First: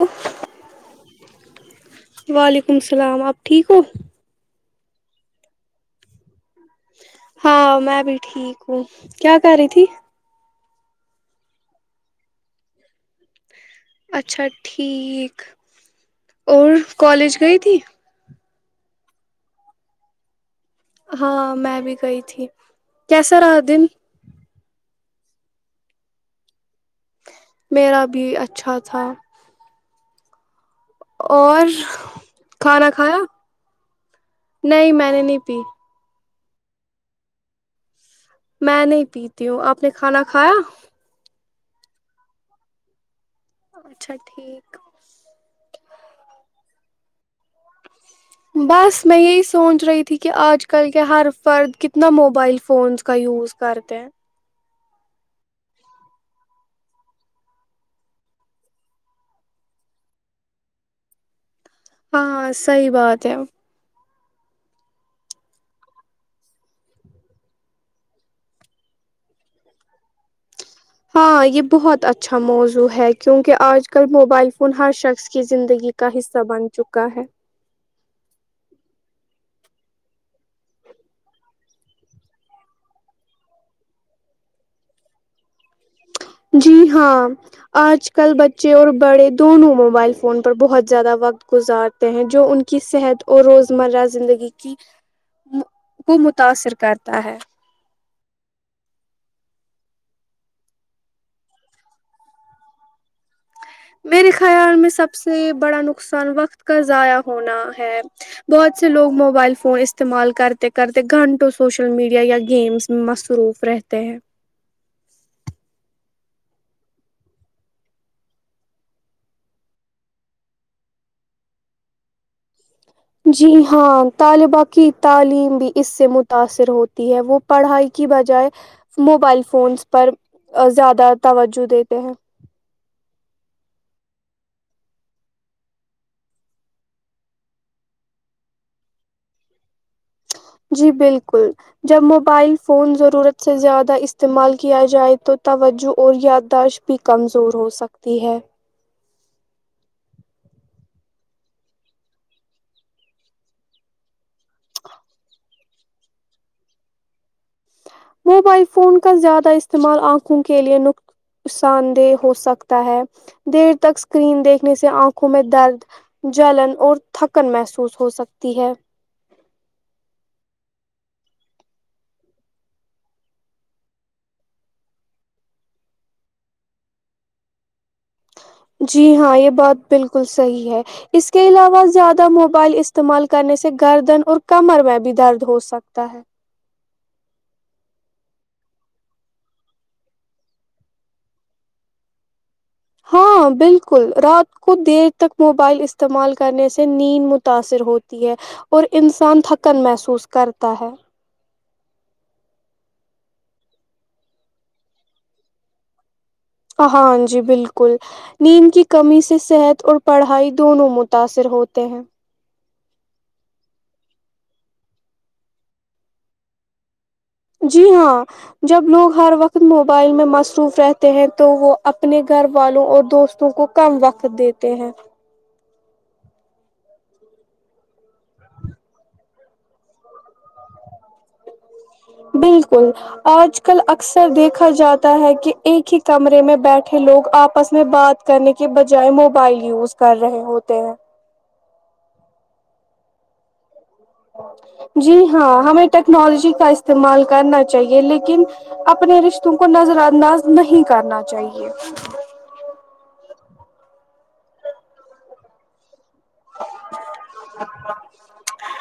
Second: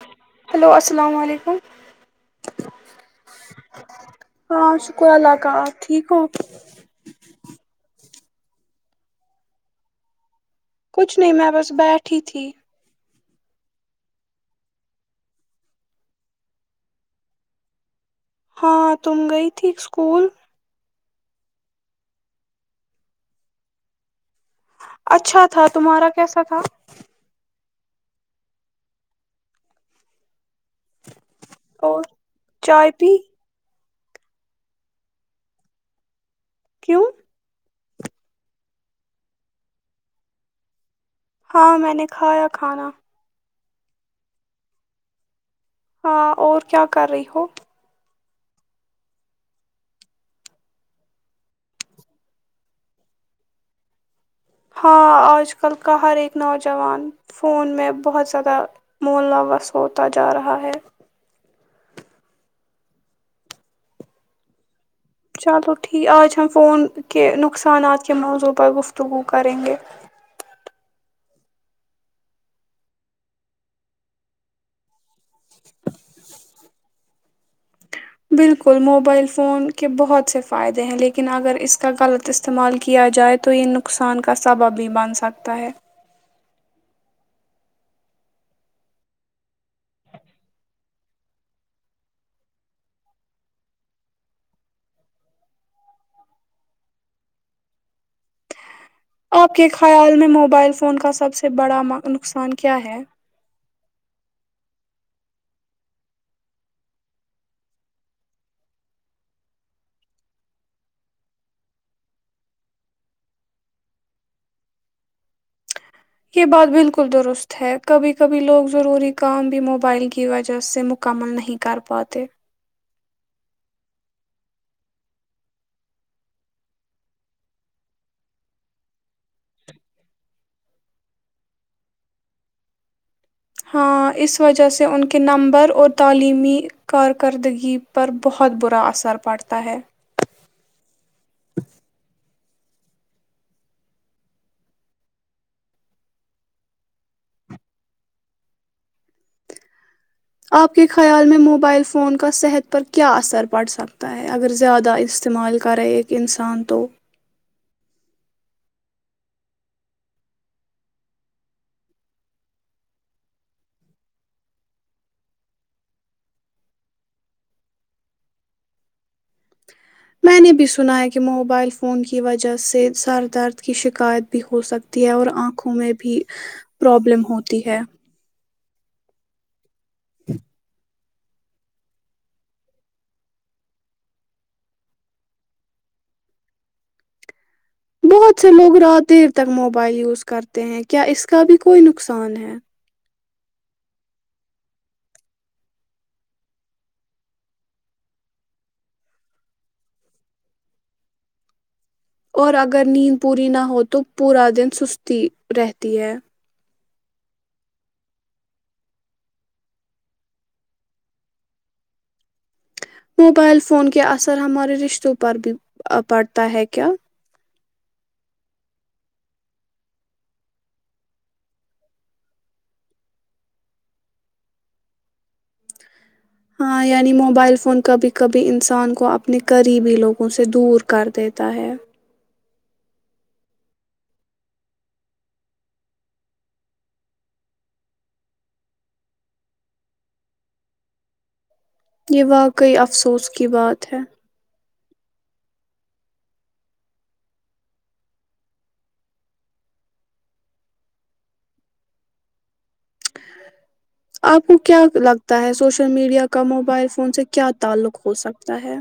لو hello السلام علیکم وعلیکم السلام آپ ٹھیک ہو کوئی الاقا ٹھیک ہو ہاں میں بھی ٹھیک ہوں کیا کر رہی تھی کچھ نہیں میں بس بیٹھی تھی اچھا ٹھیک اور کالج گئی تھی ہاں تم گئی تھی اسکول ہاں میں بھی گئی تھی کیسا رہا دن اچھا تھا تمہارا کیسا تھا میرا بھی اچھا تھا اور کھانا چائے پی کھایا نہیں میں نے نہیں پی کیوں میں نہیں پیتی ہوں آپ نے کھانا کھایا ہاں میں نے کھایا کھانا اچھا ٹھیک ہاں اور کیا کر رہی ہو بس میں یہی سوچ رہی تھی کہ آج کل کے ہر فرد کتنا موبائل فونس کا یوز کرتے ہیں ہاں آج کل کا ہر ایک نوجوان فون میں بہت زیادہ ملاوث ہوتا جا رہا ہے ہاں صحی بات ہے چلو ٹھیک آج ہم فون کے نقصانات کے موضوع پر گفتگو کریں گے ہاں یہ بہت اچھا موضوع ہے کیونکہ آج کل موبائل فون ہر شخص کی زندگی کا حصہ بن چکا ہے بالکل موبائل فون کے بہت سے فائدے ہیں لیکن اگر اس کا غلط استعمال کیا جائے تو یہ نقصان کا سبب بھی بن سکتا ہے جی ہاں آج کل بچے اور بڑے دونوں موبائل فون پر بہت زیادہ وقت گزارتے ہیں جو ان کی صحت اور روز مرہ زندگی کی کو متاثر کرتا ہے آپ کے خیال میں موبائل فون کا سب سے بڑا نقصان کیا ہے میرے خیال میں سب سے بڑا نقصان وقت کا ضائع ہونا ہے بہت سے لوگ موبائل فون استعمال کرتے کرتے گھنٹوں سوشل میڈیا یا گیمس میں مصروف رہتے ہیں [unintelligible] جی ہاں طالبا کی تعلیم بھی اس سے متاثر ہوتی ہے وہ پڑھائی کی بجائے موبائل فونس پر زیادہ توجہ دیتے ہیں ہاں اس وجہ سے ان کے نمبر اور تعلیمی کارکردگی پر بہت برا اثر پڑتا ہے جی بالکل جب موبائل فون ضرورت سے زیادہ استعمال کیا جائے تو توجہ اور یادداشت بھی کمزور ہو سکتی ہے آپ کے خیال میں موبائل فون کا صحت پر کیا اثر پڑ سکتا ہے اگر زیادہ استعمال کریں ایک انسان تو موبائل فون کا زیادہ استعمال آنکھوں کےلئے نقصان دہ ہوسکتا ہے دیر تک سکرین دیکھنے سے آنکھوں میں درد جلن اور تھکن محسوس ہوسکتی ہے میں نے بھی سنا ہے کہ موبائل فون کی وجہ سے سر درد کی شکایت بھی ہوسکتی ہے اور آنکھوں میں بھی پرابلم ہوتی ہے جی ہاں یہ بات بالکل صحیح ہے اس کے علاوہ زیادہ موبائل استعمال کرنے سے گردن اور کمر میں بھی درد ہو سکتا ہے بہت سے لوگ رات دیر تک موبائل یوز کرتے ہیں کیا اس کا بھی کوئی نقصان ہے ہاں بالکل رات کو دیر تک موبائل استعمال کرنے سے نیند متاثر ہوتی ہے اور انسان تھکن محسوس کرتا ہے اور اگر نیند پوری نہ ہو تو پورا دن سستی رہتی ہے ہاں جی بالکل نیند کی کمی سے صحت اور پڑھائی دونوں متاثر ہوتے ہیں موبائل فون کے اثر ہمارے رشتوں پر بھی پڑتا ہے کیا جی ہاں جب لوگ ہر وقت موبائل میں مصروف رہتے ہیں تو وہ اپنے گھر والوں اور دوستوں کو کم وقت دیتے ہیں ہاں یعنی موبائل فون کبھی کبھی انسان کو اپنے قریبی لوگوں سے دور کر دیتا ہے بالکل آج کل اکثر دیکھا جاتا ہے کہ ایک ہی کمرے میں بیٹھے لوگ آپس میں بات کرنے کے بجائے موبائل یوز کر رہے ہوتے ہیں یہ واقعی افسوس کی بات ہے جی ہاں ہمیں ٹیکنالوجی کا استعمال کرنا چاہیے لیکن اپنے رشتوں کو نظر انداز نہیں کرنا چاہیے آپ کو کیا لگتا ہے سوشل میڈیا کا موبائل فون سے کیا تعلق ہو سکتا ہے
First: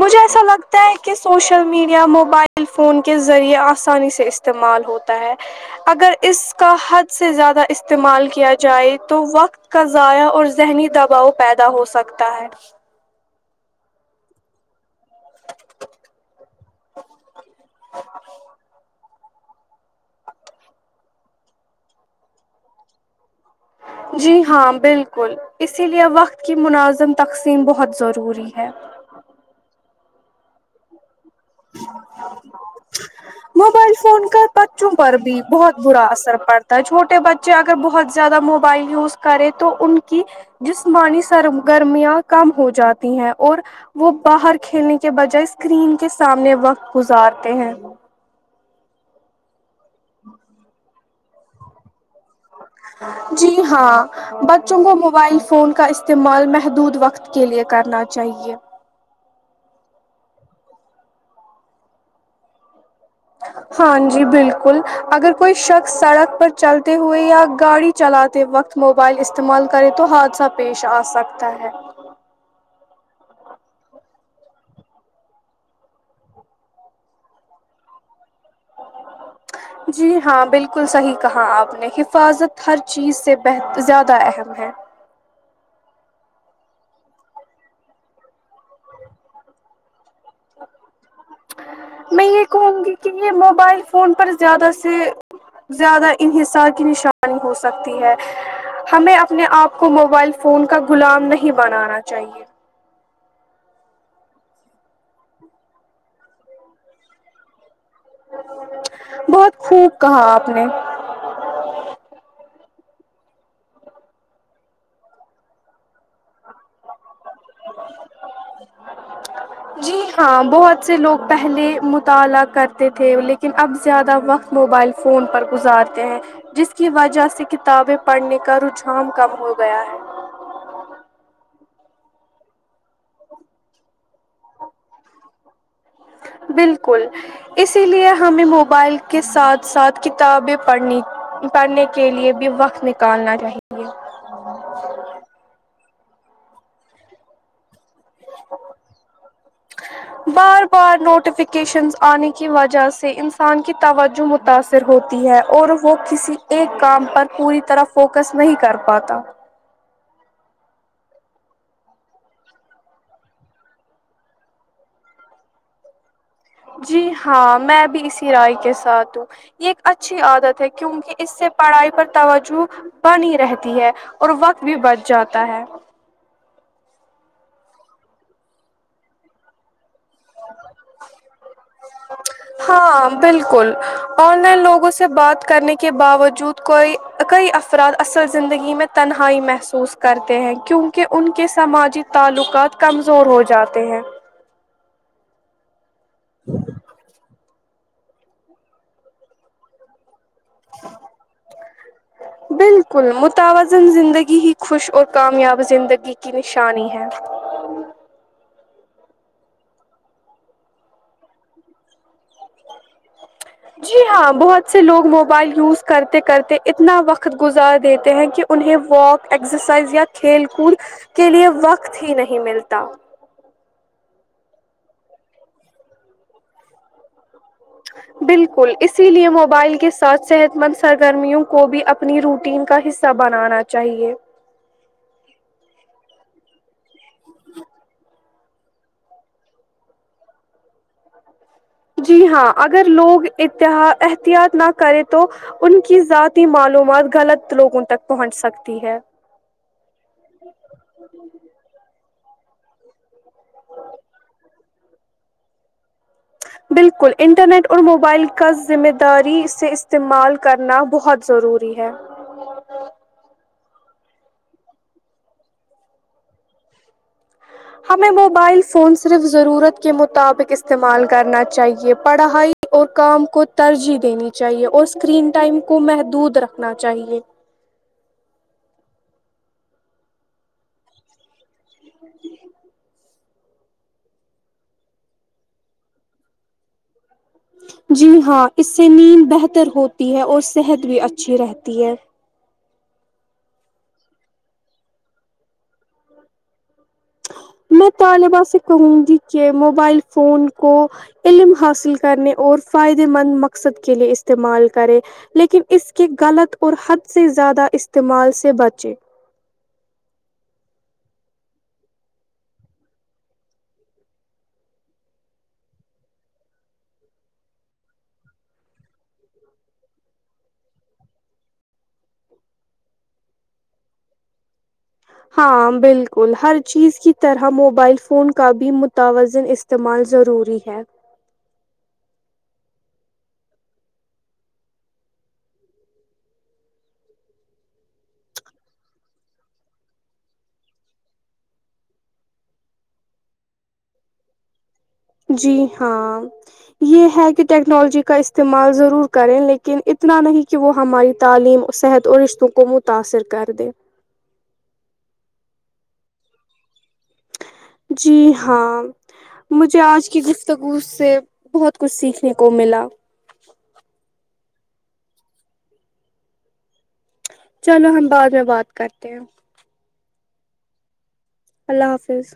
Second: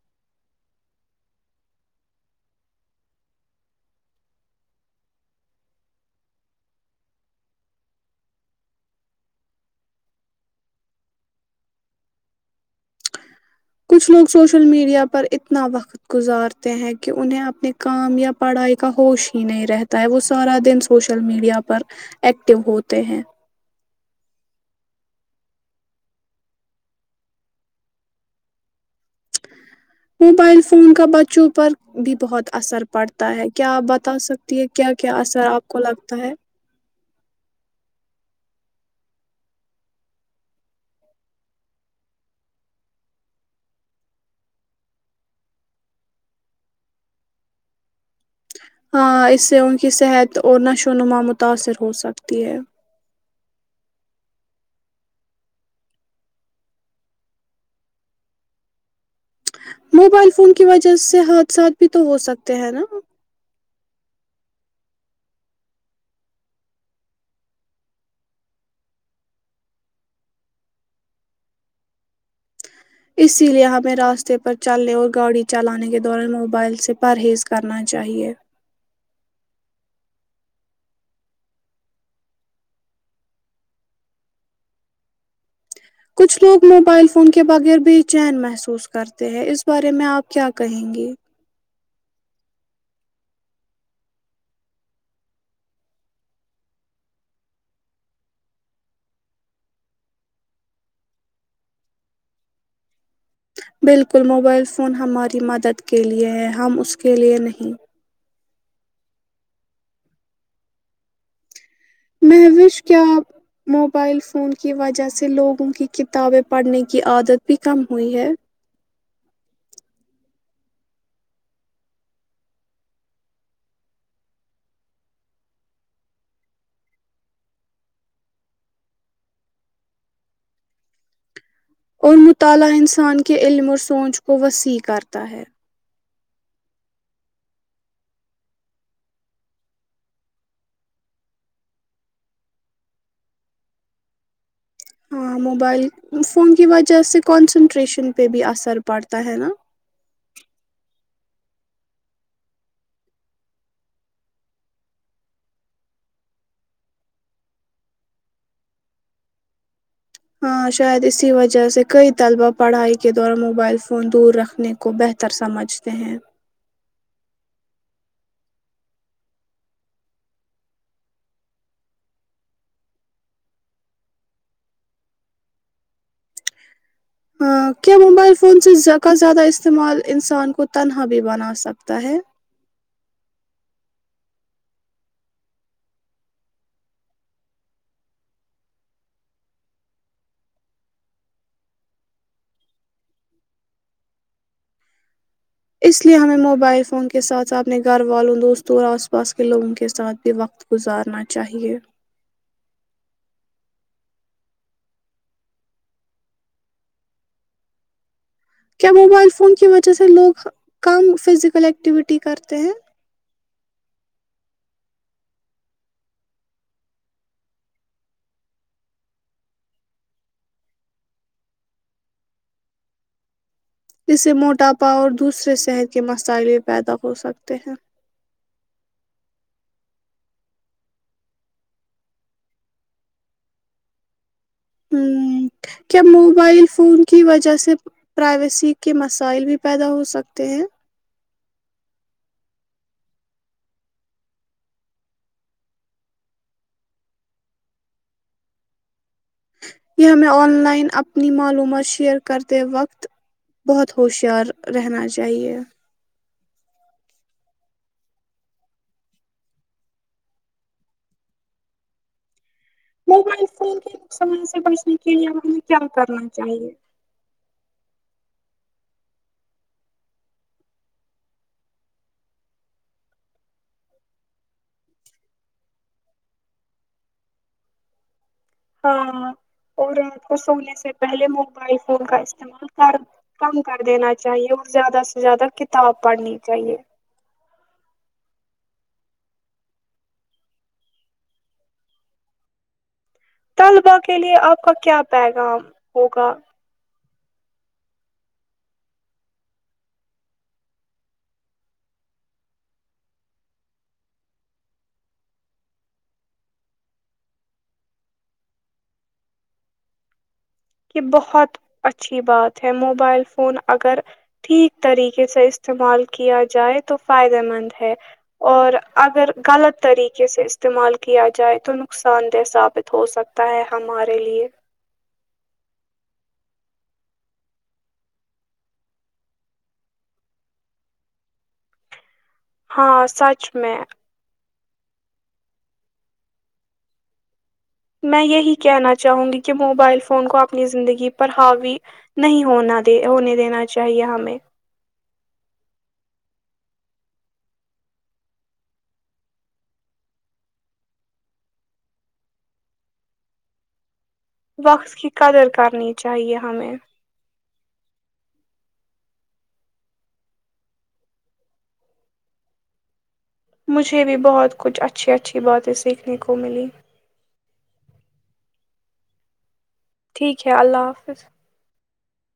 مجھے ایسا لگتا ہے کہ سوشل میڈیا موبائل فون کے ذریعے آسانی سے استعمال ہوتا ہے اگر اس کا حد سے زیادہ استعمال کیا جائے تو وقت کا ضائع اور ذہنی دباؤ پیدا ہو سکتا ہے کچھ لوگ سوشل میڈیا پر اتنا وقت گزارتے ہیں کہ انہیں اپنے کام یا پڑھائی کا ہوش ہی نہیں رہتا ہے وہ سارا دن سوشل میڈیا پر ایکٹو ہوتے ہیں جی ہاں بالکل اسی لیے وقت کی مناظم تقسیم بہت ضروری ہے موبائل فون کا ب بچوں پر بھی بہت اثر پڑتا ہے کیا آپ موبائل بتا فون کا سکتی ہے بچوں کیا کیا پر بھی اثر آپ بہت کو برا لگتا ہے اثر پڑتا چھوٹے بچے اگر بہت زیادہ موبائل یوز کرے تو ان کی جسمانی سرگررمیاں کم ہو جاتی ہیں اور وہ باہر کھیلنے کے بجائے اسکرین کے سامنے وقت گزارتے ہیں ہاں اس سے ان کی صحت اور نشو وونما متاثر ہو سکے جی ہاں بچوں کو موبائل فون کا استعمال محدود وقت کے لیے کرنا چاہیے موبائل فون کی وجہ سے حادثات بھی تو ہو سکتے ہیں نا ہاں جی بالکل اگر کوئی شخص سڑک پر چلتے ہوئے یا گاڑی چلاتے وقت موبائل استعمال کرے تو حادثہ پیش آ سکتا ہے اسی لیے ہمیں راستے پر چلنے اور گاڑی چلانے کے دوران موبائل سے پرہیز کرنا چاہیئے جی ہاں بالکل صحیح کہا آپ نے حفاظت ہر چیز سے زیادہ اہم ہے کچھ لوگ موبائل فون کے بغیر بے چین محسوس کرتے ہیں اس بارے میں آپ کیا کہیں گے میں یہ کہوں گی کہ یہ موبائل فون پر زیادہ سے زیادہ انحصار کی نشانی ہو سکتی ہے ہمیں اپنے آپ کو موبائل فون کا غلام نہیں بنانا چاہیے بالکل موبائل فون ہماری مدد کے لیئے ہے ہم اس کے لیے نہیں بہت پھونک کہا آپ نے محوش کیا موبائل فون کی وجہ سے لوگوں کی کتابیں پڑھنے کی عادت بھی کم ہوئی ہے جی ہاں بہت سے لوگ پہلے مطالعہ کرتے تھے لیکن اب زیادہ وقت موبائل فون پر گزارتے ہیں جس کی وجہ سے کتابیں پڑھنے کا رجھام کب ہو گیا ہے اور مطالعہ انسان کے علم اور سوچ کو وسیع کرتا ہے بالکل اسی لیے ہمیں موبائل کے ساتھ ساتھ کتابیں پڑھنے کے لیئے بھی وقت نکالنا چاہیئے ہ ہاں موبائل فون کی وجہ سے کون سا ریشن پہ بھی اثر پڑتا ہے نا بار بار نوٹیفیکیشنز آنے کی وجہ سے انسان کی توجہ متاثر ہوتی ہے اور وہ کسی ایک کام پر پوری طرح فوکس نہیں کر پاتا ہاں شاید اسی وجہ سے کئی طلبہ پڑھائی کے دوران موبائل فون دور رکھنے کو بہتر سمجھتے ہیں جی ہاں میں بھی اسی رائے کے ساتھ ہوں یہ ایک اچھی عادت ہے کیونکہ اس سے پڑھائی پر توجہ بنی رہتی ہے اور وقت بھی بچھ جاتا ہے ہاں کیا موبائل فون سے کا زیادہ استعمال انسان کو تنہا بھی بنا سکتا ہے ہاں بالکل آن لائن لوگوں سے بات کرنے کے باوجود کئی افراد اصل زندگی میں تنہائی محسوس کرتے ہیں کیونکہ ان کے سماجی تعلقات کمزور ہو جاتے ہیں اس لیے ہمیں موبائل فون کے ساتھ آپ اپنے گھر والوں دوستوں اور آس پاس کے لوگوں کے ساتھ پ وقت گزارنا چاہیے [inaudible] کیا موبائل فون کی وجہ سے لوگ کم فزیکل ایکٹیویٹی کرتے ہیں جی ہاں بہت سے لوگ موبائل یوز کرتے کرتے اتنا وقت گزار دیتے ہیں کہ انہیں واک ایکسرسائز یا کھیل کود کے لیئے وقت ہی نہیں ملتا جس سے موٹاپا اور دوسرے صحت کے مسائلے پیدا ہو سکتے ہیں بالکل اس اسی لیے موبائل کے ساتھ صحت مند سرگرمیوں کو بھی اپنی روٹین کا حصہ بنانا چاہیے ہ کیا موبائل فون کی وجہ سے پرائیویسی کے مسائل بھی پیدا ہو سکتے ہیں جی ہاں اگر لوگ احتیاط نہ کریں تو ان کی ذاتی معلومات غلط لوگوں تک پہنچ سکتی ہے یہ ہمیں آن لائن اپنی معلومات شیئر کرتے وقت بہت ہوشیار رہنا چاہیے بالکل انٹرنیٹ اور موبائل کا ذمہ داری سے استعمال کرنا بہت ضروری ہے موبائل فون کے ن سمان سے بچنے کے لیے ہمیں کیا کرنا چاہیے ہمیں موبائل فون صرف ضرورت کے مطابق استعمال کرنا چاہیے پڑھائی اور کام کو ترجیح دینی چاہیے اور اسکرین ٹائم کو محدود رکھنا چاہیے ہاں اور رات کو سونے سے پہلے م بئی فون کا استعمال کر کم کر دینا چاہیے اور زیادہ سے زیادہ کتاب پڑھنی چاہیے جی ہاں اس سے نیند بہتر ہوتی ہے اور صحت بھی اچھی رہتی ہے طلباء کے لیے آپ کا کیا پیغام ہوگا میں طالبہ سے کہوں گی کہ موبائل فون کو علم حاصل کرنے اور فائدہ مند مقصد کیلئے استعمال کرے لیکن اس کے غلط اور حد سے زیادہ استعمال سے بچیں کہ بہت اچھی بات ہے موبائل فون اگر ٹھیک طریقے سے استعمال کیا جائے تو فائدہ مند ہے اور اگر غلط طریقے سے استعمال کیا جائے تو نقصان دہ ثابت ہو سکتا ہے ہمارے لیے ہاں بالکل ہر چیز کی طرح موبائل فون کا بھی متوازن استعمال ضروری ہے ہاں سوچ میں میں یہی کہنا چاہوں گی کہ موبائل فون کو اپنی زندگی پر حاوی نہیں ہونے دینا چاہیئے ہمیں جی ہاں یہ ہے کہ ٹیکنالوجی کا استعمال ضرور کریں لیکن اتنا نہیں کہ وہ ہماری تعلیم صحت اور رشتوں کو متاثر کر دے وقت کی قدر کرنی چاہیے ہمیں جی ہاں مجھے آج کی گفتگو سے بہت کچھ سیکھنے کو ملا مجھے بھی بہت کچھ اچھی اچھی باتیں سیکھنے کو ملییں چلو ہم بعد میں بات کرتے ہیں ٹھیک ہے اللہ حافظ اللہ حافظ